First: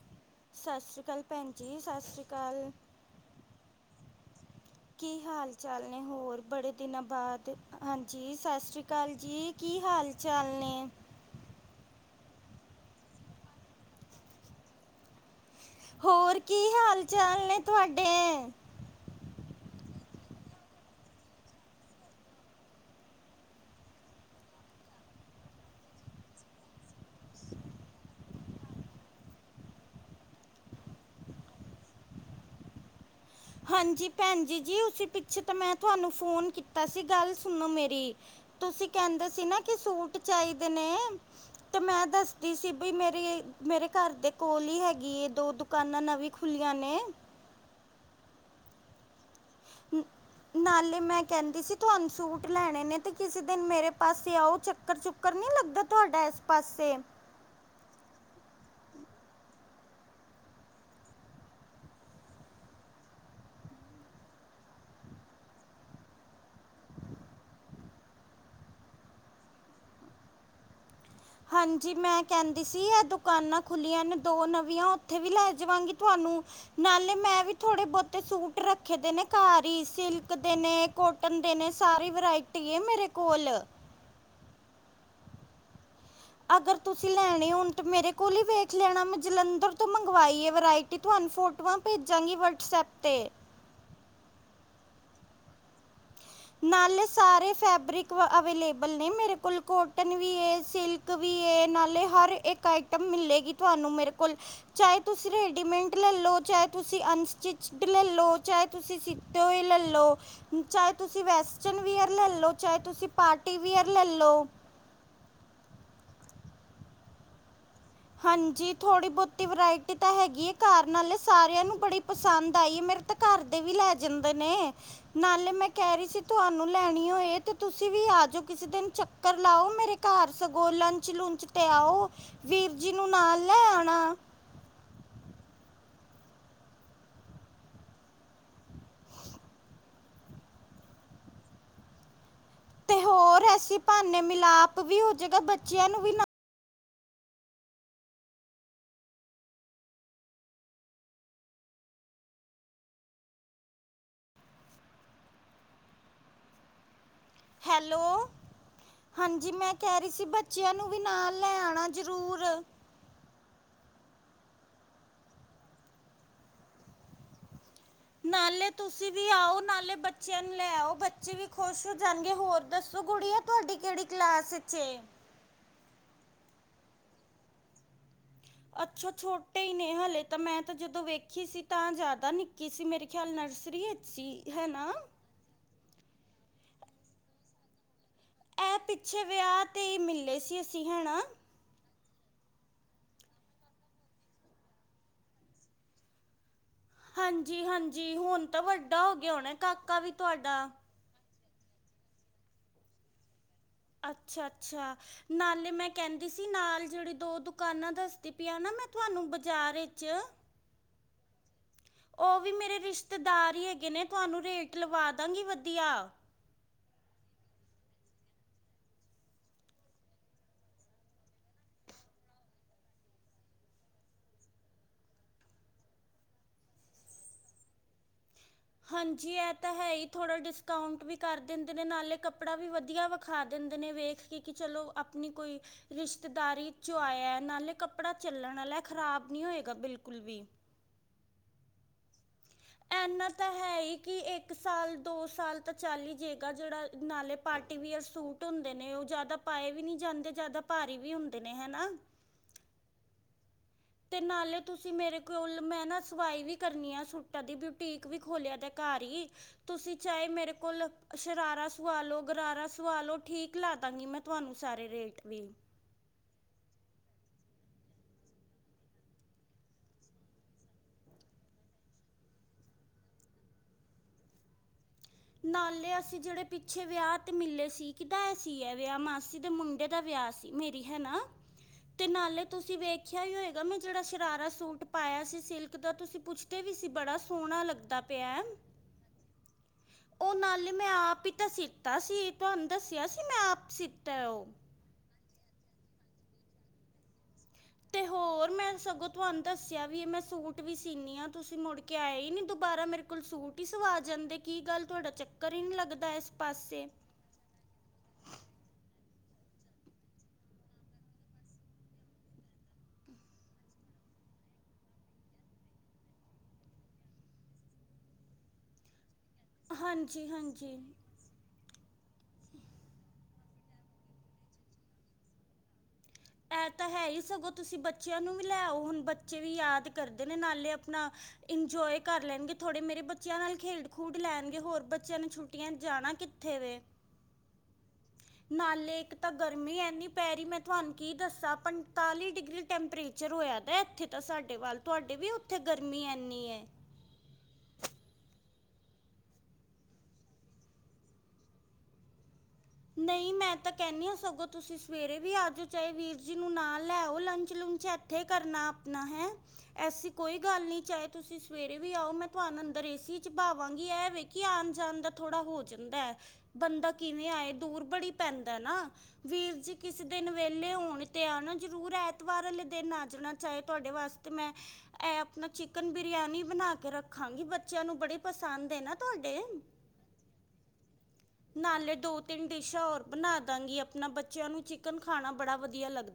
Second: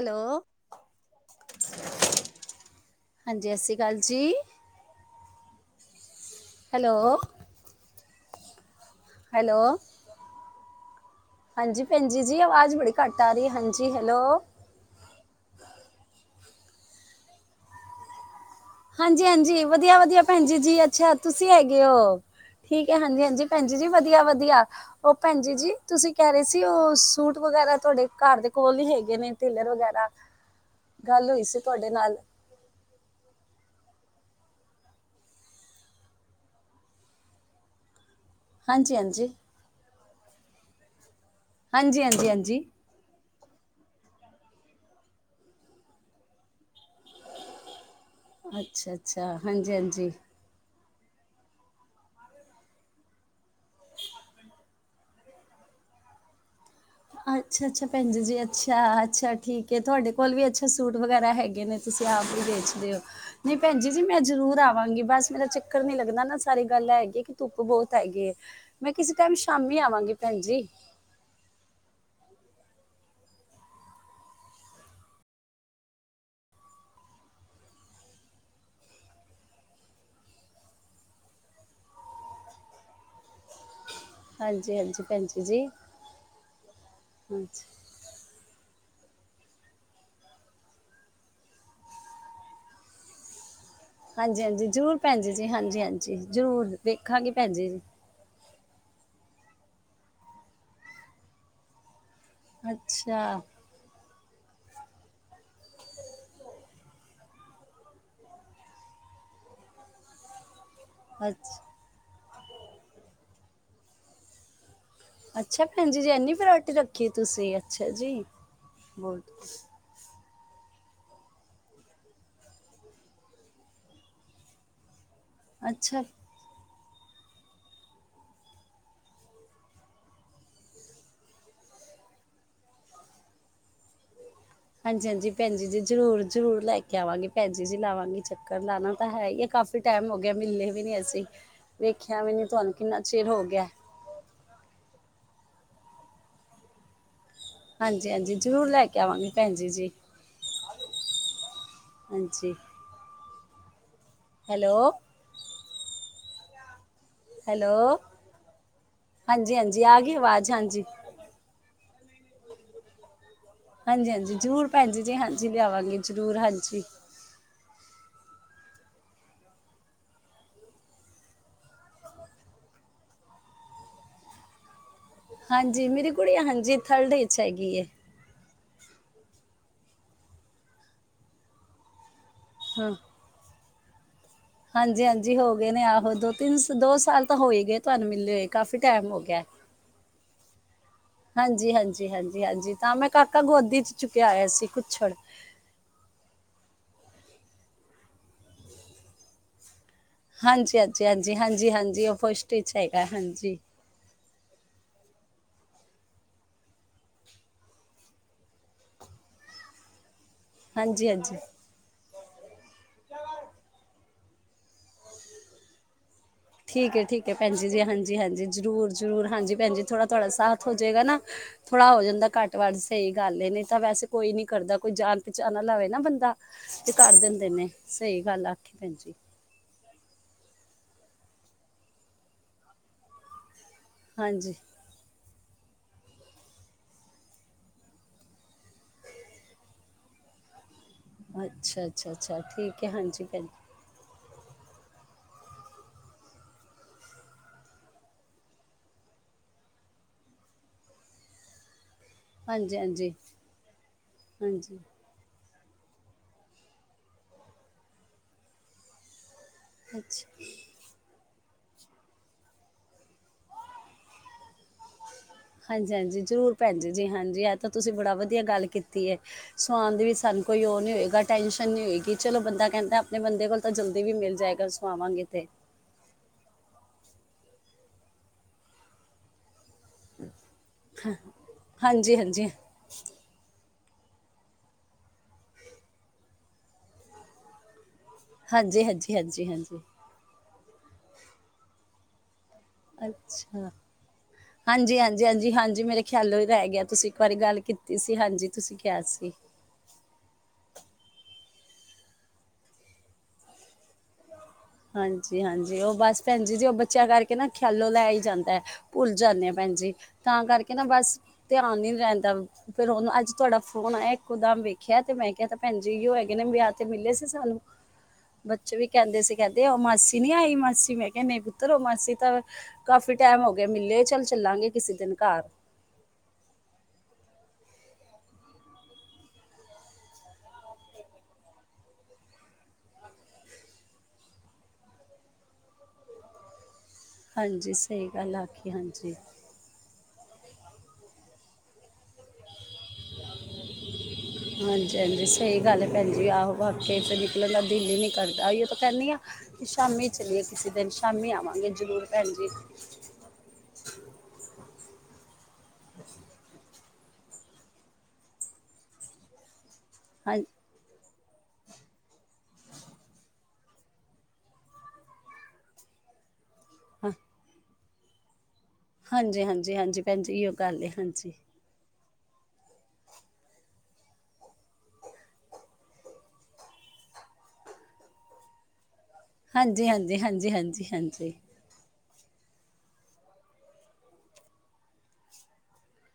Hello ਸਤਿ ਸ੍ਰੀ ਅਕਾਲ ਭੈਣ ਜੀ, ਸਤਿ ਸ੍ਰੀ ਅਕਾਲ। ਹਾਂਜੀ ਸਤਿ ਸ਼੍ਰੀ ਅਕਾਲ ਜੀ। ਕੀ ਹਾਲ ਚਾਲ ਨੇ ਹੋਰ? ਬੜੇ ਦਿਨਾਂ ਹੈਲੋ ਬਾਅਦ ਹਾਂ ਜੀ ਸਤਿ ਸ਼੍ਰੀ ਕਾਲ ਜੀ, ਹੈਲੋ ਕੀ ਹਾਲ ਚਾਲ ਨੇ? ਹਾਂਜੀ ਭੈਣ ਜੀ ਜੀ ਆਵਾਜ਼ ਬੜੀ ਘੱਟ ਆ ਰਹੀ, ਹਾਂਜੀ ਹੈਲੋ। ਹੋਰ ਕੀ ਹਾਲ ਚਾਲ ਨੇ ਤੁਹਾਡੇ? ਹਾਂਜੀ ਹਾਂਜੀ, ਵਧੀਆ ਵਧੀਆ ਭੈਣ ਜੀ, ਜੀ ਅੱਛਾ ਤੁਸੀਂ ਹੈਗੇ ਹੋ, ਠੀਕ ਹੈ ਹਾਂਜੀ ਹਾਂਜੀ ਭੈਣ ਜੀ, ਜੀ ਵਧੀਆ ਵਧੀਆ, ਉਹ ਭੈਣ ਜੀ, ਜੀ ਤੁਸੀਂ ਕਹਿ ਰਹੇ ਸੀ ਉਹ ਸੂਟ ਵਗੈਰਾ ਤੁਹਾਡੇ ਘਰ ਦੇ ਕੋਲ ਹੀ ਹੈਗੇ ਨੇ, ਟੇਲਰ ਵਗੈਰਾ ਗੱਲ ਹੋਈ ਸੀ ਤੁਹਾਡੇ ਨਾਲ ਹਾਂਜੀ ਭੈਣ ਜੀ, ਜੀ ਉਸੀ ਪਿੱਛੇ ਤਾਂ ਮੈਂ ਤੁਹਾਨੂੰ ਫੋਨ ਕੀਤਾ ਸੀ ਗੱਲ ਸੁਣੋ ਮੇਰੀ। ਤੁਸੀਂ ਹਾਂਜੀ ਹਾਂਜੀ ਕਹਿੰਦੇ ਸੀ ਨਾ ਕਿ ਸੂਟ ਚਾਹੀਦੇ ਨੇ ਤੇ ਹਾਂਜੀ ਮੈਂ ਹਾਂਜੀ ਦੱਸਦੀ ਹਾਂਜੀ ਸੀ ਬਈ ਮੇਰੀ ਮੇਰੇ ਘਰ ਦੇ ਕੋਲ ਹੀ ਹੈਗੀ ਏ, ਦੋ ਦੁਕਾਨਾਂ ਨਵੀਂ ਖੁੱਲੀਆਂ ਨੇ। ਅੱਛਾ। ਅੱਛਾ। ਹਾਂਜੀ, ਨ- ਹਾਂਜੀ ਨਾਲੇ ਮੈਂ ਕਹਿੰਦੀ ਸੀ ਤੁਹਾਨੂੰ ਸੂਟ ਲੈਣੇ ਨੇ ਤੇ, ਕਿਸੇ ਦਿਨ ਮੇਰੇ ਪਾਸੇ ਆਓ ਚੱਕਰ ਚੁੱਕਰ ਨੀ ਲੱਗਦਾ ਤੁਹਾਡਾ ਇਸ ਪਾਸੇ ਅੱਛਾ, ਅੱਛਾ ਭੈਣ ਜ ਜੀ ਅੱਛਾ, ਅੱਛਾ ਠੀਕ ਹੈ ਤੁਹਾਡੇ ਕੋਲ ਵੀ ਅੱਛਾ ਸੂਟ ਵਗੈਰਾ ਹੈਗੇ ਨੇ ਤੁਸੀਂ ਆਪ ਹੀ ਵੇਚਦੇ ਹੋ ਨਹੀਂ ਭੈਣ ਜੀ ਜੀ। ਮੈਂ ਜ਼ਰੂਰ ਆਵਾਂਗੀ ਬਸ ਮੇਰਾ ਚੱਕਰ ਨੀ ਲੱਗਦਾ ਨਾ। ਸਾਰੀ ਗੱਲ ਹੈਗੀ ਹੈ ਕਿ ਧੁੱਪ ਬਹੁਤ ਹੈਗੀ ਹੈ। ਮੈਂ ਕਿਸੇ ਟਾਈਮ ਸ਼ਾਮੀ ਆਵਾਂਗੀ ਭੈਣ ਜੀ। ਹਾਂਜੀ ਮੈਂ ਕਹਿੰਦੀ ਸੀ, ਇਹ ਦੁਕਾਨਾਂ ਖੁਲੀਆਂ ਨੇ ਦੋ ਨਵੀਆਂ ਓਥੇ ਵੀ ਲੈ ਜਾਵਾਂਗੀ ਤੁਹਾਨੂੰ ਨਾਲੇ ਮੈਂ ਵੀ ਥੋੜੇ ਬੋਤੇ ਸੂਟ ਰੱਖੇ ਦੇ ਨੇ ਘਰ ਹੀ ਸਿਲਕ ਦੇ ਨੇ ਕੋਟਨ ਦੇ ਨੇ ਸਾਰੀ ਵਰਾਇਟੀ ਆ ਮੇਰੇ ਕੋਲ ਹਾਂਜੀ, ਹਾਂਜੀ ਭੈਣਜੀ ਜੀ। ਅਗਰ ਤੁਸੀਂ ਲੈਣੇ ਹਾਂਜੀ, ਹੁਣ ਤੇ ਮੇਰੇ ਕੋਲ ਹੀ ਵੇਖ ਲੈਣਾ ਮੈਂ ਜਲੰਧਰ ਤੋਂ ਮੰਗਵਾਈ ਆ ਵਰਾਇਟੀ ਤੁਹਾਨੂੰ ਫੋਟੋਆਂ ਭੇਜਾਂਗੀ ਵਟਸਐਪ ਤੇ ਹਾਂਜੀ, ਹਾਂਜੀ ਜ਼ਰੂਰ ਭੈਣ ਜੀ ਹਾਂਜੀ, ਹਾਂਜੀ ਜ਼ਰੂਰ ਨਾਲੇ ਵੇਖਾਂਗੀ ਭੈਣ ਸਾਰੇ ਜੀ ਜੀ। ਫੈਬਰਿਕ ਵ ਅਵੇਲੇਬਲ ਨੇ ਮੇਰੇ ਕੋਲ ਕੋਟਨ ਵੀ ਹੈ ਸਿਲਕ ਵੀ ਹੈ ਨਾਲੇ ਹਰ ਇੱਕ ਆਈਟਮ ਅੱਛਾ, ਮਿਲੇਗੀ ਤੁਹਾਨੂੰ ਮੇਰੇ ਚਾਹੇ ਤੁਸੀਂ ਰੈਡੀਮੇਟ ਲੈ ਲਓ ਚਾਹੇ ਤੁਸੀਂ ਅਨਸਟਿਚਡ ਲੈ ਲਓ ਚਾਹੇ ਤੁਸੀਂ ਸਿੱਤੇ ਹੋਏ ਲੈ ਲਓ ਚਾਹੇ ਤੁਸੀਂ ਅੱਛ ਵੈਸਟਰਨ ਵੀ ਲੈ ਲੋ ਚਾਹੇ ਤੁਸੀਂ ਪਾਰਟੀਵਅਰ ਲੈ ਲੋ ਅੱਛਾ ਭੈਣ ਜੀ ਐਨੀ ਫੋਟੀ ਰੱਖੀ ਤੁਸੀਂ ਅੱਛਾ ਜੀ। ਹਾਂਜੀ ਥੋੜੀ ਬਹੁਤੀ ਬਹੁਤ ਵਰਾਇਟੀ ਤਾਂ ਹੈਗੀ। ਘਾਰ ਨਾਲੇ ਸਾਰਿਆਂ ਨੂੰ ਬੜੀ ਪਸੰਦ ਆਈ ਹੈ, ਮੇਰੇ ਤਾਂ ਘਰ ਦੇ ਵੀ ਲੈ ਜਾਂਦੇ ਨੇ ਨਾਲੇ ਮੈਂ ਕਹਿ ਅੱਛਾ ਰਹੀ ਸੀ ਤੁਹਾਨੂੰ ਲੈਣੀ ਹੋਏ ਤੇ ਤੁਸੀਂ ਵੀ ਆ ਜਾਓ ਕਿਸੇ ਦਿਨ ਚੱਕਰ ਲਾਓ ਮੇਰੇ ਘਰ ਸਗੋਂ ਲੰਚ ਲੁਚ ਤੇ ਆਓ ਵੀਰ ਜੀ ਨੂੰ ਨਾਲ ਲੈ ਆਉਣਾ। ਹਾਂਜੀ, ਹਾਂਜੀ ਭੈਣ ਜੀ ਜੀ ਜ਼ਰੂਰ, ਜ਼ਰੂਰ ਲੈ ਕੇ ਆਵਾਂਗੇ ਭੈਣ ਜੀ ਜੀ ਲਾਵਾਂਗੇ ਚੱਕਰ ਲਾਣਾ ਤਾਂ ਹੈ ਹੀ ਆ ਕਾਫੀ ਟਾਈਮ ਹੋ ਗਿਆ, ਮਿਲਲੇ ਵੀ ਨੀ ਅਸੀਂ ਵੇਖਿਆ ਵੀ ਨੀ ਤੇ ਹੋਰ ਐਸੀ ਭਾਨੇ ਮਿਲਾਪ ਵੀ ਹੋਜਗਾ ਬਟ ਬੱਚਿਆਂ ਨੂੰ ਵੀ ਨਾ ਹਾਂਜੀ, ਹਾਂਜੀ ਜ਼ਰੂਰ ਲੈ ਕੇ ਆਵਾਂਗੀ, ਭੈਣ ਜੀ ਜੀ ਹਾਂਜੀ। ਹੈਲੋ। ਹੈਲੋ, ਹਾਂਜੀ ਮੈਂ ਆ ਕਹਿ ਰਹੀ ਗਈ ਸੀ ਆਵਾਜ਼ ਬੱਚਿਆਂ ਹਾਂਜੀ ਨੂੰ ਵੀ ਨਾਲ ਲੈ ਆਣਾ। ਜ਼ਰੂਰ। ਹਾਂਜੀ, ਹਾਂਜੀ ਜ਼ਰੂਰ ਭੈਣ ਜੀ ਜੀ ਹਾਂਜੀ ਲਿਆਵਾਂਗੇ ਜ਼ਰੂਰ ਹਾਂਜੀ। ਨਾਲੇ ਤੁਸੀਂ ਵੀ ਆਓ ਨਾਲੇ ਬੱਚਿਆਂ ਨੂੰ ਲੈ ਆਓ ਬੱਚੇ ਵੀ ਖੁਸ਼ ਹੋ ਜਾਣਗੇ, ਹੋਰ ਦੱਸੋ ਗੁੜੀਆ ਤੁਹਾਡੀ ਕਿਹੜੀ ਕਲਾਸ ਵਿੱਚ ਏ। ਹਾਂਜੀ ਮੇਰੀ ਕੁੜੀ ਹਾਂਜੀ ਥਰਡ ਵਿੱਚ ਹੈਗੀ। ਅੱਛਾ ਛੋਟੇ ਹੀ ਨੇ ਹਲੇ ਤਾਂ, ਮੈਂ ਤਾਂ ਜਦੋਂ ਵੇਖੀ ਸੀ ਤਾਂ ਯਦ ਉਤਾ ਨਿਕਿ ਸੀ ਹਾਂ ਮੇਰੇ ਖਿਆਲ ਨਰਸਰੀ [unintelligible] ਹੈ ਨਾ ਹਾਂਜੀ ਹਾਂਜੀ ਹੋ ਗਏ ਨੇ ਆਹੋ ਦੋ ਤਿੰਨ ਦੋ ਸਾਲ ਤਾਂ ਹੋਏ ਗ। ਤੁਹਾਨੂੰ ਮਿਲਲੇ ਹੋਏ ਇਹ ਕਾਫੀ ਟਾਈਮ ਹੋ ਪਿੱਛੇ ਗਿਆ ਵਿਆਹ ਤੇ ਹੀ ਮਿਲੇ ਸੀ ਅਸੀਂ ਹੈ ਨਾ ਹਾਂਜੀ ਹਾਂਜੀ ਹਾਂਜੀ ਹਾਂਜੀ। ਤਾਂ ਮੈਂ ਕਾਕਾ ਗੋਦੀ ਚ ਚੁੱਕਿਆ ਆਇਆ ਸੀ ਕੁੱਛੜ। ਹਾਂਜੀ ਹਾਂਜੀ ਹੁਣ ਤਾਂ ਵੱਡਾ ਹੋ ਗਿਆ ਹੋਣਾ ਕਾ ਹਾਂਜੀ ਹਾਂਜੀ ਹਾਂਜੀ। ਜੀ ਹਾਂਜੀ ਹਾਂਜੀ ਉਹ ਫਸਟ ਹੈਗਾ ਹਾਂਜੀ। ਅੱਛਾ ਅੱਛਾ ਨਾਲੇ ਮੈਂ ਕਹਿੰਦੀ ਸੀ ਨਾਲ ਜਿਹੜੀ ਦੋ ਦੁਕਾਨਾਂ ਦੱਸਦੀ ਪਈ ਆ ਨਾ ਮੈਂ ਤੁਹਾਨੂੰ ਬਾਜ਼ਾਰ ਵਿੱਚ ਹਾਂਜੀ ਹਾਂਜੀ। ਉਹ ਵੀ ਮੇਰੇ ਰਿਸ਼ਤੇਦਾਰ ਹੀ ਹੈਗੇ ਨੇ ਤੁਹਾਨੂੰ ਰੇਟ ਲਵਾ ਦਾਂਗੀ ਵਧੀਆ। ਠੀਕ ਹੈ ਠੀਕ ਹੈ ਭੈਣਜੀ ਜੀ ਹਾਂਜੀ ਹਾਂਜੀ ਜ਼ਰੂਰ ਜਰੂਰ ਹਾਂਜੀ ਭੈਣਜੀ ਥੋੜਾ ਥੋੜਾ ਸਾਥ ਹੋ ਜਾਏਗਾ ਨਾ ਥੋੜਾ ਹੋ ਜਾਂਦਾ ਘੱਟ ਵੱਟ ਸਹੀ ਗੱਲ ਇਹ ਨਹੀਂ ਤਾਂ ਵੈਸੇ ਕੋਈ ਨੀ ਕਰਦਾ ਕੋਈ ਜਾਣ ਪਹਿਚਾਣਾਵੇ ਨਾ ਬੰਦਾ ਤੇ ਕਰ ਦਿੰਦੇ ਨੇ ਸਹੀ ਗੱਲ ਆ। ਹਾਂਜੀ ਇਹ ਤਾਂ ਹੈ ਹੀ ਥੋੜਾ ਡਿਸਕਾਊਂਟ ਵੀ ਕਰ ਦਿੰਦੇ ਨੇ ਨਾਲੇ ਕੱਪੜਾ ਵੀ ਵਧੀਆ ਵਿਖਾ। ਦਿੰਦੇ ਨੇ ਵੇਖ ਕੇ ਕਿ ਹਾਂਜੀ ਚਲੋ ਆਪਣੀ ਕੋਈ ਰਿਸ਼ਤੇਦਾਰੀ ਚ ਆਇਆ ਨਾਲੇ ਕੱਪੜਾ ਚੱਲਣ ਵਾਲਾ ਖ਼ਰਾਬ ਨੀ ਹੋਏਗਾ ਬਿਲਕੁਲ ਵੀ ਅੱਛਾ ਅੱਛਾ। ਅੱਛਾ ਠੀਕ ਹੈ ਹਾਂਜੀ ਭੈ ਕੀ ਇੱਕ ਸਾਲ ਦੋ ਸਾਲ ਤਾਂ ਚਾਲ ਹੀ ਜਾਏਗਾ ਜਿਹੜਾ ਨਾਲੇ ਪਾਰਟੀ ਵਅਰ ਸੂਟ ਹੁੰਦੇ ਨੇ ਉਹ ਜਿਆਦਾ ਪਾਏ ਵੀ ਨੀ ਜਾਂਦੇ ਜਿਆਦਾ ਭਾਰੀ ਵੀ ਹੁੰਦੇ ਨੇ ਹਨਾ। ਹਾਂਜੀ ਹਾਂਜੀ। ਤੇ ਨਾਲੇ ਹਾਂਜੀ ਤੁਸੀਂ ਮੇਰੇ ਕੋਲ ਮੈਂ ਨਾ ਸਵਾਈ ਵੀ ਕਰਨੀ ਆ ਸੂਟਾਂ ਦੀ ਬਿਊਟੀਕ ਵੀ ਖੋਲਿਆ ਤੇ ਘਰ ਹੀ ਤੁਸੀਂ ਚਾਹੇ ਅੱਛਾ ਮੇਰੇ ਕੋਲ ਸ਼ਰਾਰਾ ਸਵਾ ਲਉ ਗਰਾਰਾ ਸਵਾ ਲਓ ਠੀਕ ਲਾ ਦਾਂਗੀ ਮੈਂ ਤੁਹਾਨੂੰ ਸਾਰੇ ਰੇਟ ਵੀ ਹਾਂਜੀ ਹਾਂਜੀ ਜ਼ਰੂਰ ਭੈਣ ਜ ਜੀ ਹਾਂਜੀ। ਤਾਂ ਤੁਸੀਂ ਬੜਾ ਵਧੀਆ ਗੱਲ ਕੀਤੀ ਹੈ ਸੁ ਆਉਣ ਦੇ ਵਿੱਚ ਸਾਨੂੰ ਕੋਈ ਉਹ ਨਹੀਂ ਹੋਏਗਾ ਟੈਂਨਸ਼ਨ ਨਹੀਂ ਹੋਏਗੀ ਚਲੋ ਬੰਦਾ ਕਹਿੰਦਾ ਆਪਣੇ ਬੰਦੇ ਕੋਲ ਤਾਂ ਜਲਦੀ ਵੀ ਮਿਲ ਜਾਏਗਾ। ਸਵਾਵਾਂਗੇ ਤੇ। ਨਾਲੇ ਅਸੀਂ ਜਿਹੜੇ ਪਿੱਛੇ ਵਿਆਹ ਤੇ ਮਿੱਲੇ ਸੀ ਕਿੱਦਾਂ ਇਹ ਸੀ ਹੈ ਵਿਆਹ ਮਾਸੀ ਦੇ ਮੁੰਡੇ ਦਾ ਵਿਆਹ ਸੀ। ਮੇਰੀ ਹੈ ਨਾ ਤੇ ਹਾਂਜੀ, ਨਾਲੇ ਹਾਂਜੀ, ਤੁਸੀਂ ਵੇਖਿਆ ਹੀ ਹੋਏਗਾ ਮੈਂ ਜਿਹੜਾ ਸ਼ਰਾਰਾ ਸੂਟ ਪਾਇਆ ਸੀ ਸਿਲਕ ਦਾ ਤੁਸੀਂ ਪੁੱਛਦੇ ਵੀ ਸੀ ਬੜਾ ਸੋਹਣਾ ਲੱਗਦਾ। ਪਿਆ ਹੈ। ਹਾਂਜੀ ਹਾਂਜੀ ਹਾਂਜੀ ਹਾਂਜੀ। ਨਾਲ ਮੈਂ ਆਪ ਹੀ ਤਾਂ ਸੀਤਾ ਸੀ। ਤੁਹਾਨੂੰ ਦੱਸਿਆ ਸੀ ਮੈਂ ਅੱਛਾ ਆਪ ਸੀਤਾ ਹੈ ਉਹ ਹਾਂਜੀ ਹਾਂਜੀ ਹਾਂਜੀ ਹਾਂਜੀ ਮੇਰੇ ਖਿਆਲੋ ਹੀ ਰਹਿ ਗਿਆ ਤੁਸੀਂ ਬਾਰੇ ਗੱਲ ਕੀਤੀ ਤੇ ਸੀ ਹਾਂਜੀ ਹੋਰ ਤੁਸੀਂ ਮੈਂ ਕਿਹਾ ਸੀ। ਸੀਨੀਆਂ ਤੁਸੀਂ ਮੁੜ ਕੇ ਆਏ ਹੀ ਨੀ ਦੁਬਾਰਾ ਮੇਰੇ ਕੋਲ ਸੂਟ ਹੀ ਸਵਾ ਜਾਂਦੇ ਕੀ ਗੱਲ ਤੁਹਾਡਾ ਹਾਂਜੀ ਚੱਕਰ ਹੀ ਨਹੀਂ ਹਾਂਜੀ ਉਹ ਲੱਗਦਾ ਬਸ ਇਸ ਭੈਣ ਜੀ ਜੀ ਉਹ ਪਾਸੇ ਬੱਚਿਆਂ ਕਰਕੇ ਨਾ ਖਿਆਲੋ ਲੈ ਹੀ ਜਾਂਦਾ ਭੁੱਲ ਜਾਂਦੇ ਆ ਭੈਣਜੀ ਤਾਂ ਕਰਕੇ ਨਾ ਬਸ ਧਿਆਨ ਨ ਰਹਿੰਦਾ ਫੇਿਰ ਉਹਨੂੰ ਅੱਜ ਤੁਹਾਡਾ ਫੋਨ ਆਇਆ ਇੱਕ ਉਦਮ ਵੇਖਿਆ ਤੇ ਮੈਂ ਕਿਹਾ ਭੈਣਜੀ ਹੈਗੇ ਨੇ ਵਿਆਹ ਤੇ ਮਿਲੇ ਸੀ ਸਾਨੂੰ ਬੱਚੇ ਵੀ ਕਹਿੰਦੇ ਸੀ ਕਹਿੰਦੇ ਉਹ ਮਾਸੀ ਹਾਂਜੀ ਨੀ ਆਈ ਹਾਂਜੀ ਮਾਸੀ ਮੈਂ ਕਿਹਾਹਿੰਦੇ ਪੁੱਤਰ ਉਹ ਮਾਸੀ ਤਾਂ ਕਾਫੀ ਟਾਈਮ ਹੋ ਗਿਆ ਮਿਲੇ। ਚੱਲ ਚੱਲਾਂਗੇ ਕਿਸੇ ਦਿਨ ਘਰ ਇਹ ਤਾਂ ਹੈ ਹੀ ਸਗੋਂ ਤੁਸੀਂ ਬੱਚਿਆਂ ਨੂੰ ਵੀ ਲੈਓ ਹੁਣ ਬੱਚੇ ਵੀ ਯਾਦ ਕਰਦੇ ਨੇ। ਨਾਲੇ ਆਪਣਾ ਇੰਜੋਏ ਕਰ ਲੈਣਗੇ ਥੋੜੇ। ਮੇਰੇ ਬੱਚਿਆਂ ਨਾਲ ਖੇਡ ਖੂਡ ਲੈਣਗੇ। ਹੋਰ ਬੱਚਿਆਂ ਨੇ ਛੁੱਟੀਆਂ ਜਾਣਾ ਕਿੱਥੇ ਵੇ ਹਾਂਜੀ ਸਹੀ ਗੱਲ ਆਖੀ ਨਾਲੇ ਹਾਂਜੀ ਇੱਕ ਤਾਂ ਗਰਮੀ ਐਨੀ ਪੈ ਰਹੀ ਮੈਂ ਤੁਹਾਨੂੰ ਕੀ ਦੱਸਾਂ ਪੰ ਤਤਾਲੀ ਡਿਗਰੀ ਟੈਂਪਰੇਚਰ ਹੋਇਆ ਦਾ ਇੱਥੇ ਤਾਂ ਸਾਡੇ ਵੱਲ। ਹਾਂਜੀ ਤੁਹਾਡੇ ਹਾਂਜੀ ਵੀ ਉੱਥੇ ਸਹੀ ਗੱਲ ਹੈ ਗਰਮੀ ਭੈਣ ਜੀ ਇਨੀ ਆਹੋ ਹੈ ਵਾਕਈ ਤੇ ਨਿਕਲਣ ਦਾ ਦਿਲ ਹੀ ਨਹੀਂ ਕਰਦਾ ਇਹ ਤਾਂ ਕਹਿੰਦੀ ਹ ਕਿ ਸ਼ਾਮ ਚਲੀਏ ਕਿਸੇ ਦਿਨ ਸ਼ਾਮੀ ਆਵਾਂਗੇ ਜਰੂਰ ਭੈਣ ਜੀ ਨਹੀਂ ਮੈਂ ਤਾਂ ਕਹਨੀ ਆ ਸਗੋਂ ਤੁਸੀਂ ਸਵੇਰੇ ਵੀ ਆਜ ਚਾਹੇ ਵੀਰ ਜੀ ਨੂੰ ਨਾ ਲੈ ਲੰਚ ਲੁਚ ਇਏਥੇ ਕਰਨਾ ਆਪਣਾ ਹੈ ਐਸੀ ਹਾਂ ਕੋਈ ਗੱਲ ਨਹੀਂ ਚਾਹੇ ਤੁਸੀਂ ਸਵੇਰੇ ਵੀ ਆਓ। ਮੈਂ ਤੁਹਾਨੂੰ ਅੰਦਰ ਏਸੀ [unintelligible] ਵਾਂਗੀ ਇਹ ਵੇ ਕਿ ਆਉਣ ਜਾਣ ਦਾ ਥੋੜ੍ਹਾ ਹੋ ਜਾਂਦਾ ਹੈ ਬੰਦਾ ਹਾਂ- ਕਿਵੇਂ ਆਏ ਦੂ ਬੜੀ ਪੈਂਦੀ ਨਾ ਹਾਂਜੀ ਵੀਰ ਜੀ ਹਾਂਜੀ ਹਾਂਜੀ ਕਿਸੇ ਭੈਣ ਦਿਨ ਜੀ ਇਹੋ ਵੇਲੇ ਗੱਲ ਹੈ ਹੋਣ ਤੇ ਹਾਂਜੀ ਆ ਨਾ ਜ਼ਰੂਰ ਐ ਵਾਰ ਵਾਲੇ ਦਿਨ ਆ ਜਾਣਾ ਚਾਹੇ। ਤੁਹਾਡੇ ਵਾਸਤੇ ਮੈਂ ਇਹ ਆਪਣਾ ਚਿਕਨ ਬਰਿਆਨੀ ਬਣਾ ਕੇ ਰੱਖਾਂਗੀ। ਬੱਚਿਆਂ ਨੂੰ ਬੜੇ ਪਸੰਦ ਹੈ ਨਾ ਤੁਹਾਡੇ ਹਾਂਜੀ, ਹਾਂਜੀ, ਹਾਂਜੀ, ਹਾਂਜੀ, ਹਾਂਜੀ ਨਾਲੇ ਦੋ ਤਿੰਨ ਡਿਸ਼ਾਂ ਹੋਰ ਬਨਾ ਦਾਂਗੀ ਅਪਨਾ ਬੱਚੇਆਂ ਨੂੰ ਚਿਕਨ ਖਾਣਾ ਬੜਾ ਵਧੀਆ ਲੱਗ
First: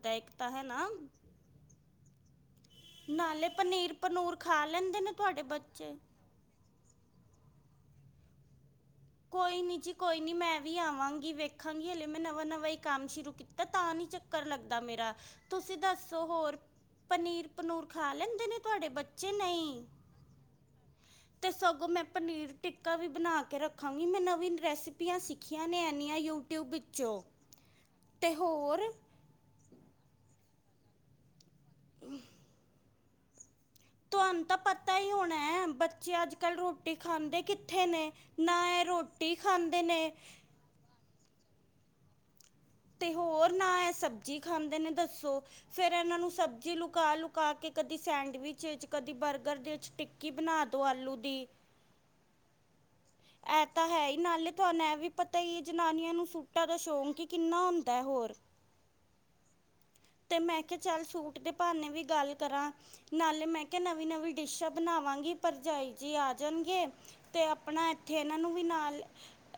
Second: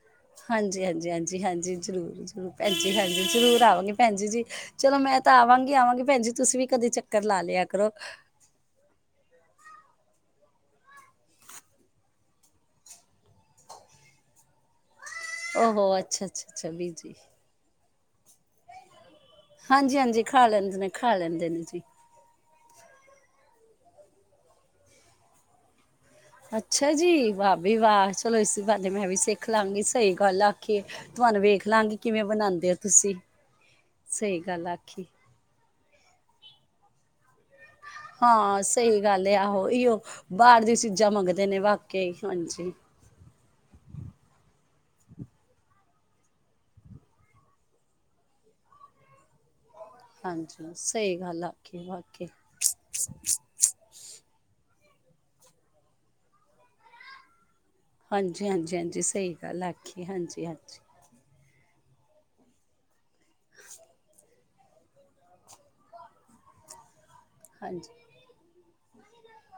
ਹਾਂਜੀ ਹਾਂਜੀ ਹਾਂਜੀ ਹਾਂਜੀ, ਜ਼ਰੂਰ ਜ਼ਰੂਰ ਭੈਣਜੀ, ਹਾਂਜੀ ਨਾਲੇ ਜ਼ਰੂਰ ਆਵਾਂਗੀ ਪਨੀਰ ਭੈਣਜੀ ਪਨੂਰ ਜੀ ਖਾ ਚਲੋ ਲੈਂਦੇ ਨੇ ਮੈਂ ਤਾਂ ਤੁਹਾਡੇ ਆਵਾਂਗੀ ਬੱਚੇ ਆਵਾਂਗੀ ਭੈਣ ਜੀ ਤੁਸੀਂ ਵੀ ਕਦੇ ਚੱਕਰ ਲਾ ਲੇਆ ਕਰੋ। ਕੋਈ ਨੀ ਜੀ, ਕੋਈ ਨੀ ਮੈਂ ਵੀ ਆਵਾਂਗੀ ਵੇਖਾਂਗੀ ਹਲੇ ਮੈਂ ਨਵਾਂ ਨਵਾਂ ਹੀ ਕੰਮ ਸ਼ੁਰੂ ਕੀਤਾ ਤਾਂ ਨੀ ਚੱਕਰ ਲੱਗਦਾ ਮੇਰਾ। ਤੁਸੀ ਓਹੋ ਦੱਸੋ ਅੱਛਾ ਅੱਛਾ ਹੋਰ ਅੱਛਾ ਵੀਰ ਜੀ ਪਨੀਰ ਪਨੂਰ ਖਾ ਲੈਂਦੇ ਨੇ ਤੁਆਡੇ ਬ ਹਾਂਜੀ ਹਾਂਜੀ, ਖਾ ਲੈਂਦੇ ਨੇ, ਖਾ ਲੈਂਦੇ ਤੇ ਨੇ ਜੀ। ਸਗੋਂ ਮੈਂ ਪਨੀਰ ਟਿੱਕਾ ਵੀ ਬਨਾ ਕੇ ਰ ਖਾਂਗੀ ਮੈਂ ਨਵੀਨ ਰੈਸਪੀਆਂ ਸਿੱਖੀਆਂ ਨੇ ਐਨੀ ਅੱਛਾ ਜੀ, ਵਾ ਬੀ ਵਾਹ ਤੇ ਚਲੋ ਇਸੀ ਬਾਨੇ ਹੋਰ ਮੈਂ ਵੀ ਸਿੱਖ ਲਾਂਗੀ ਸਹੀ ਗੱਲ ਆ ਕੇ, ਤੁਆਨੂੰ ਵੇਖ ਲਾਂਗੇ ਕਿਵੇ ਬਣਾਂਦੇ ਹੋ ਤੁਸੀ। ਤੁਹਾਨ ਤਾਂ ਪਤਾ ਹੀ ਹੋਣਾ ਐ ਬੱਚੇ ਅੱਜ-ਕੱਲ ਰੋਟੀ ਖਾਂਦੇ ਕਿੱਥੇ ਨੇ ਨਾ ਹਾਂ, ਇਹ ਸਹੀ ਗੱਲ ਰੋਟੀ ਏ ਆਹੋ ਖਾਂਦੇ ਇਓ ਨੇ ਬਾਰ ਦੀ ਚੀਜ਼ਾਂ ਮੰਗਦੇ ਨੇ ਕੇ ਹਾਂਜੀ। ਤੇ ਹੋਰ ਨਾ ਐ ਸਬਜੀ ਖਾਂਦੇ ਨੇ ਦੱਸੋ ਫੇਰ ਐਨਾ ਨੂੰ ਸਬਜੀ ਲੁਕਾ ਲੁਕਾ ਕੇ ਕਦੀ ਸੈਂਡਵਿਚ 'ਚ ਕਦੀ ਬਰਗਰ ਦੇ 'ਚ ਹਾਂਜੀ ਸਹੀ ਗੱਲ ਆਖੀ ਬਾਕੀ ਹ। ਇਹ ਤਾਂ ਹੈ ਹੀ ਨਾਲੇ ਤੁਹਾਨੂੰ ਇਹ ਵੀ ਪਤਾ ਹੀ ਜਨਾਨੀਆਂ ਨੂੰ ਸੂਟਾਂ ਦਾ ਸ਼ੌਂਕ ਕਿ ਹਾਂਜੀ ਹਾਂਜੀ ਹਾਂਜੀ ਸਹੀ ਗੱਲ ਆਖੀ ਤੇ ਹਾਂਜੀ ਮੈਂ ਕਿਹਾ ਹਾਂਜੀ ਚੱਲ ਸੂਟ ਤੇ ਭਾ ਨੇ ਵੀ ਗੱਲ ਕਰਾਂ। ਨਾਲੇ ਮੈਂ ਕਿਹਾ ਨਵੀਂ ਨਵੀਂ ਡਿਸ਼ਾਂ ਬਣਾਵਾਂਗੀ ਭਰਜਾਈ ਜੀ ਆ ਜਾਣਗੇ। ਤੇ ਆਪਣਾ ਹਾਂਜੀ ਇੱਥੇ ਇਹਨਾਂ ਨੂੰ ਵੀ ਨਾਲ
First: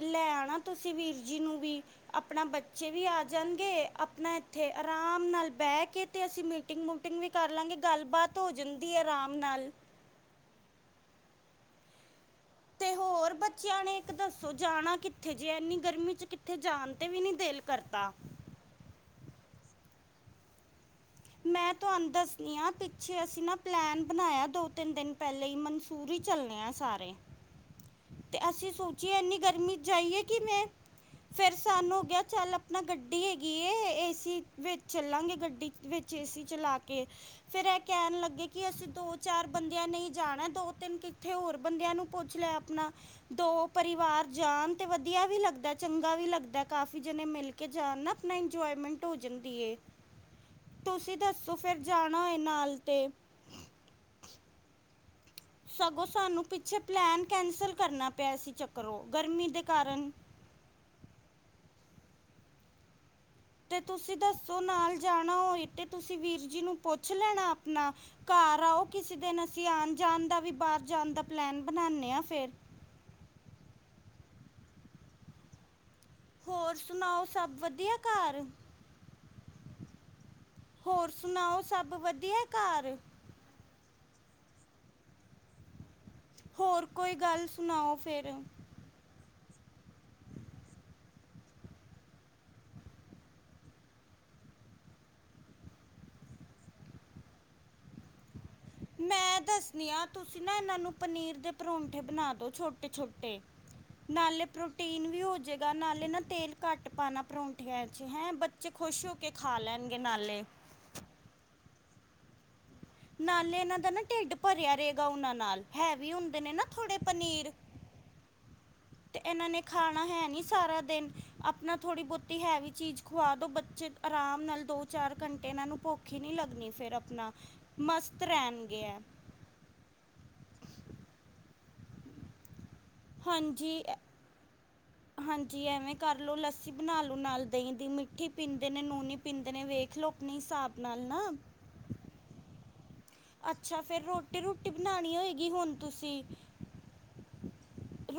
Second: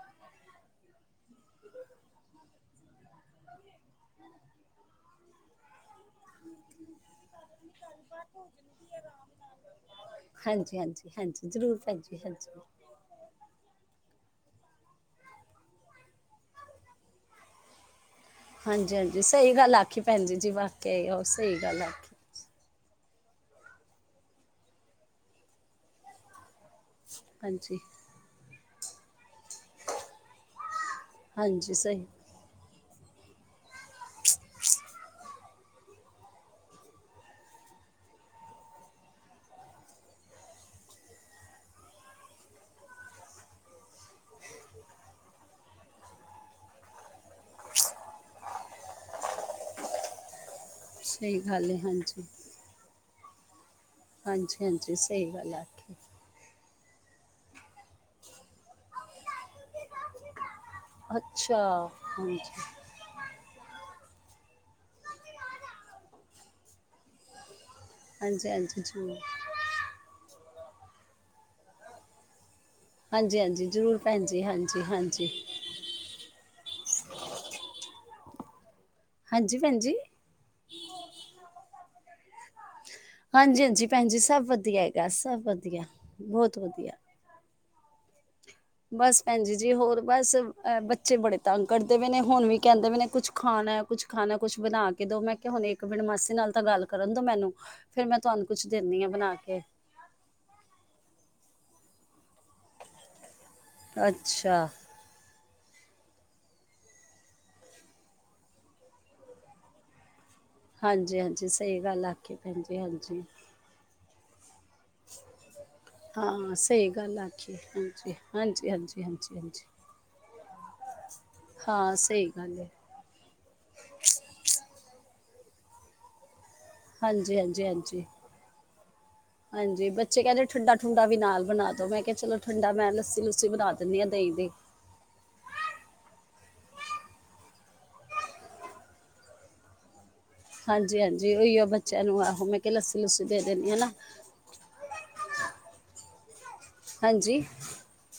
ਲੈ ਆਣਾ। ਤੁਸੀਂ ਵੀਰ ਜੀ ਨੂੰ ਵੀ ਆਪਣਾ ਬੱਚੇ ਵੀ ਆ ਜਾਣਗੇ। ਆਪਣਾ ਇੱਥੇ ਆਰਾਮ ਆਰਾਮ ਨਾਲ ਬਹਿ ਕੇ ਤੇ ਅਸੀਂ ਮੀਟਿੰਗ ਮੂਟਿੰਗ ਵੀ ਕਰ ਲਾਂਗੇ ਗੱਲ ਬਾਾਤ ਹੋ ਜਾਂਦੀ ਹੈ ਆਰਾਮ ਨਾਲ। ਹਾਂਜੀ ਹਾਂਜੀ ਹਾਂਜੀ ਜ਼ਰੂਰ ਭਾਈ। ਤੇ ਹੋਰ ਬੱਚਿਆਂ ਨੇ ਇੱਕ ਦੱਸ ਸੋ ਜਾਣਾ ਕਿੱਥੇ ਜੇ ਇੰਨੀ ਗਰਮੀ ਚ ਕਿੱਥੇ ਜਾਣ ਤੇ ਵੀ ਨੀ ਦਿਲ ਕਰਤਾ। ਹਾਂਜੀ ਹਾਂਜੀ ਸਹੀ ਗੱਲ ਆਖੀ ਭੈਣ ਜ ਜੀ ਬ ਕ ਆ ਸਹੀ ਗੱਲ ਆਖੀ। ਅੱਛੇ ਅਸੀਂ ਨਾ ਪਲੈਨ ਬਣਾਇਆ ਦੋ ਤਿੰਨ ਦਿਨ ਪਹਿਲੇ ਹੀ ਮਨਸੂੂਰ ਹੀ ਚੱਲਣੇ ਆ। ਸਾਰੇ ਹਾਂਜੀ ਤੇ ਅਸੀਂ ਸੋਚੀਨੀ। ਗਰਮੀ ਜਾਈਏ ਕਿਵੇੈਂ ਫਰ ਹਾਂਜੀ ਸਾਨ ਹੋ ਸਹੀ ਗਿਆ ਚੱਲ ਆਪਣਾ ਗੱਡੀ ਗੱਡੀ ਹੈਗੀ ਏਸੀ ਵਿੱਚ ਚੱਲਾਂਗੇ ਗੱਡੀ ਵਿੱਚ ਏਸੀ ਚਲਾ ਕੇ ਫੇਿਰ ਇਹ ਕਹਿਣ ਲੱਗੇ ਕਿ ਅਸੀਂ ਦੋ ਚਾਰ ਬੰਦਿਆਂ ਨਹੀਂ ਜਾਣਾ ਦੋ ਤਿੰਨ ਕਿੱਥੇ ਹੋਰ ਬੰਦਿਆਂ ਨੂੰ ਪੁੱਛ ਲਿਆ ਆਪਣਾ ਦੋ ਪਰਿਵਾਰ ਜਾਣ ਤੇ ਵਧੀਆ ਵੀ ਲੱਗਦਾ ਚੰਗਾ ਵੀ ਲੱਗਦਾ ਕਾਫੀ ਜਣੇ ਮਿਲ ਕੇ ਜਾਣ ਨਾ ਆਪਣਾ ਇੰਜੋਏਮੈਂਟ ਹੋ ਜਾਂਦੀ। ਤੁਸੀਂ ਸਹੀ ਦੱਸੋ ਗੱਲ ਹੈ ਫੇਰ ਹਾਂਜੀ ਜਾਣਾਏ ਨਾਲ ਤੇ ਹਾਂਜੀ ਹਾਂਜੀ। ਸਹੀ ਵਜਾਠ। ਅੱਛਾ ਪਲੈਨ ਕੈਂਸਲ ਕਰਨਾ ਪਿਆ ਸੀ ਚੱਕਰੋਂ। ਗਰਮੀ ਦੇ ਕਾਰਨ ਹੋ। ਤੇ ਤੁਸੀਂ ਦੱਸੋ ਨਾਲ ਜਾਣਾ ਹੋਏ ਤੇ ਤੁਸੀਂ ਵੀਰ ਜੀ ਨੂੰ ਪੁੱਛ ਲੈਣਾ ਆਪ। ਆਪਣਾ ਹਾਂਜੀ ਘਰ ਆ ਹਾਂਜੀ ਉਹ ਜ਼ਰੂਰ ਕਿਸੇ ਦਿਨ ਅਸੀਂ ਆਉਣ ਜਾਣ ਦਾ ਵੀ। ਬਾਹਰ ਜਾਣ ਦਾ ਪਲੈਨ ਬਣਾਉਦੇ ਆਾਂ ਫੇਰ। ਹਾਂਜੀ ਹਾਂਜੀ ਜ਼ਰੂਰ ਭੈਣ ਜੀ ਹਾਂਜੀ ਹਾਂਜੀ। ਹੋਰ ਸੁਣਾਓ ਸਭ ਵਧੀਆ ਘਰ? ਹਾਂਜੀ ਭੈਜੀ। ਧ ਘਰ। ਹਾਂਜੀ ਹਾਂਜੀ, ਭੈਣਜੀ ਸਭ ਵਧੀਆ ਹੈਗਾ ਸਭ ਵਧੀਆ। ਬਹੁਤ ਹੋਰ ਵਧੀਆ ਕੋਈ ਗੱਲ ਸੁਣਾਓ ਫੇਰ? ਬਸ ਭੈਣਜੀ ਜੀ ਹੋਰ ਬਸ ਬੱਚੇ ਬੜੇ ਤੰਗ ਕਰਦੇ ਪੇ ਨੇ ਹੁਣ ਵੀ ਕੈੰਦੇ ਵੇ ਨੇ ਕੁਛ ਖਾਣੈ ਕੁਛ ਖਾਣੈ ਕੁਛ ਬਣਾ ਕੇ ਦੋ ਮੈਂ ਕਿਆ ਹੁਣ ਇੱਕ ਮਿੰਟ ਮਾਸੀ ਨਾਲ ਤਾਂ ਗੱਲ ਕਰਨ ਦੋ ਮੈਨੂੰ। ਫੇਰ ਮੈਂ ਤੁਹਾਨ ਮੈਂ ਦੱਸਣੀ ਆ ਤੁਸੀਂ ਨਾ ਐਨਾਂ ਨੂੰ ਪਨੀਰ ਦੇ ਪਰੌਂਠੇਂ ਬਣਾ ਦੋ ਛੋਟੇ ਛੋਟੇ। ਨਾਲੇ ਅੱਛਾ ਪ੍ਰੋਟੀਨ ਵੀ ਹੋ ਜੇ ਗਾ ਨਾਲੇ ਨਾ ਤੇਲ ਘੱਟ ਪਾਣਾ ਪਰੌਂਠਿਆਂ 'ਇਚ। ਹੈਂ, ਬੱਚੇ ਖੁਸ਼ ਹੋ ਕੇ ਖਾ ਲੈਣਗੇ ਨਾਲੇ। ਹਾਂਜੀ ਹਾਂਜੀ, ਸਹੀ ਗੱਲ ਆਖੀ ਭੈਣਜੀ। ਨਾਲੇ ਐਨਾ ਦਾ ਨਾ ਢਿੱਡ ਭਰਿਆ ਰੇਗਾ ਉਨਾਂ ਨਾਲ ਹੈਵੀ ਹੁੰਦੇ ਨੇ ਹਾਂ ਨਾ ਸਹੀ ਥੋੜੇ ਗੱਲ ਪਨੀਰ। ਆਖੀ ਹਾਂਜੀ ਹਾਂਜੀ ਹਾਂਜੀ ਤੇ ਹਾਂਜੀ ਐਨਾਂ ਨੇ ਹਾਂਜੀ ਖਾਣਾ ਹੈ ਨੀ ਸਾਰਾ ਦੇਨ ਆਪਣਾ ਹਾਂ ਥੋੜ੍ਹੀ ਸਹੀ ਬੌਤੀ ਗੱਲ ਹੈ ਹੈਵੀ ਚੀਜ਼ ਖਵਾ ਦੋ ਬੱਚੇ ਆਰਾਮ ਨਾਲ ਦੋ ਚਾਰ ਘੰਟੇ ਏਨਾਂ ਨੂੰ ਭੁਖ ਈ ਨੀ ਲੱਗ ਣੀ ਫੇਰ ਅਪਣਾ ਹਾਂਜੀ ਹਾਂਜੀ ਹਾਂਜੀ ਮਸਤ ਰੈਣ [unintelligible] ਹਾਂਜੀ ਬੱਚੇ ਕਹਿੰਦੇ ਠੰਡਾਠੁੰਡਾ ਵੀ ਨਾਲ ਬਣਾ ਦੋ ਮੈਂ ਕਿਹਾ ਚਲੋ ਠੰਡਾ ਮੈਂ ਲੱਸੀ ਲੁੱਸੀ ਬਣਾ ਹਾਂਜੀ ਦਿੰਦੀ ਹਾਂ ਦਹੀਂ ਦੀ। ਹਾਂਜੀ ਐਵੇਂ ਕਰ ਲੋ ਲੱਸੀ ਬਣਾ ਲੋ ਨਾਲ ਦਹੀਂ ਦੀ ਮਿੱਠੀ ਪੀਂਦੇ ਨੇ, ਨੂਨੀ ਪੀਂਦੇ ਨੇ ਵੇਖ ਲੋ। ਹਾਂਜੀ, ਹਾਂਜੀ ਉਹੀਓ ਬੱਚਿਆਂ ਨੂੰ ਆਹੋ ਮੈਂ [unintelligible] ਦਿੰਦੀ ਹਾਂ ਅੱਛਾ ਨਾ ਫੇਰ ਰੋਟੀ, ਰੋਟੀ ਬਣਾਉਣੀ ਹੋਏਗੀ ਹੁਣ ਤੁਸੀਂ ਹਾਂਜੀ।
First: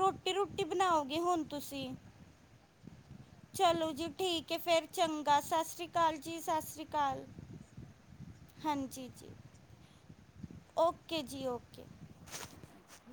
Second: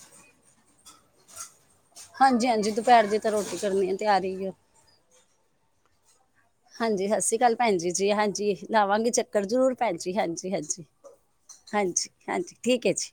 ਰੋਟੀ ਰੂਟੀ ਬਣਾਓਗੇ ਹੁਣ ਤੁਸੀਂ ਹਾਂਜੀ, ਹਾਂਜੀ ਦੁਪਹਿਰ ਜੇ ਤਾਂ ਰੋਟੀ ਕਰਨੀ ਚਲੋ ਆ ਜੀ ਤਿਆਰੀ ਠੀਕ ਆ ਹੈ ਫਿਰ ਚੰਗਾ ਸਤਿ ਸ਼੍ਰੀ ਅਕਾਲ। ਜੀ ਸਤਿ ਸ਼੍ਰੀ ਹਾਂਜੀ ਸਤਿ ਸ੍ਰੀ ਅਕਾਲ ਭੈਣ ਜੀ ਜੀ, ਹਾਂਜੀ ਹਾਂਜੀ ਲਾਵਾਂਗੇ ਜੀ ਚੱਕਰ ਜ਼ਰੂਰ ਭੈਣ ਜੀ ਹਾਂਜੀ। ਹਾਂਜੀ, ਓਕੇ ਜੀ ਓਕੇ ਹਾਂਜੀ, ਹਾਂਜੀ ਠੀਕ ਹੈ ਜੀ।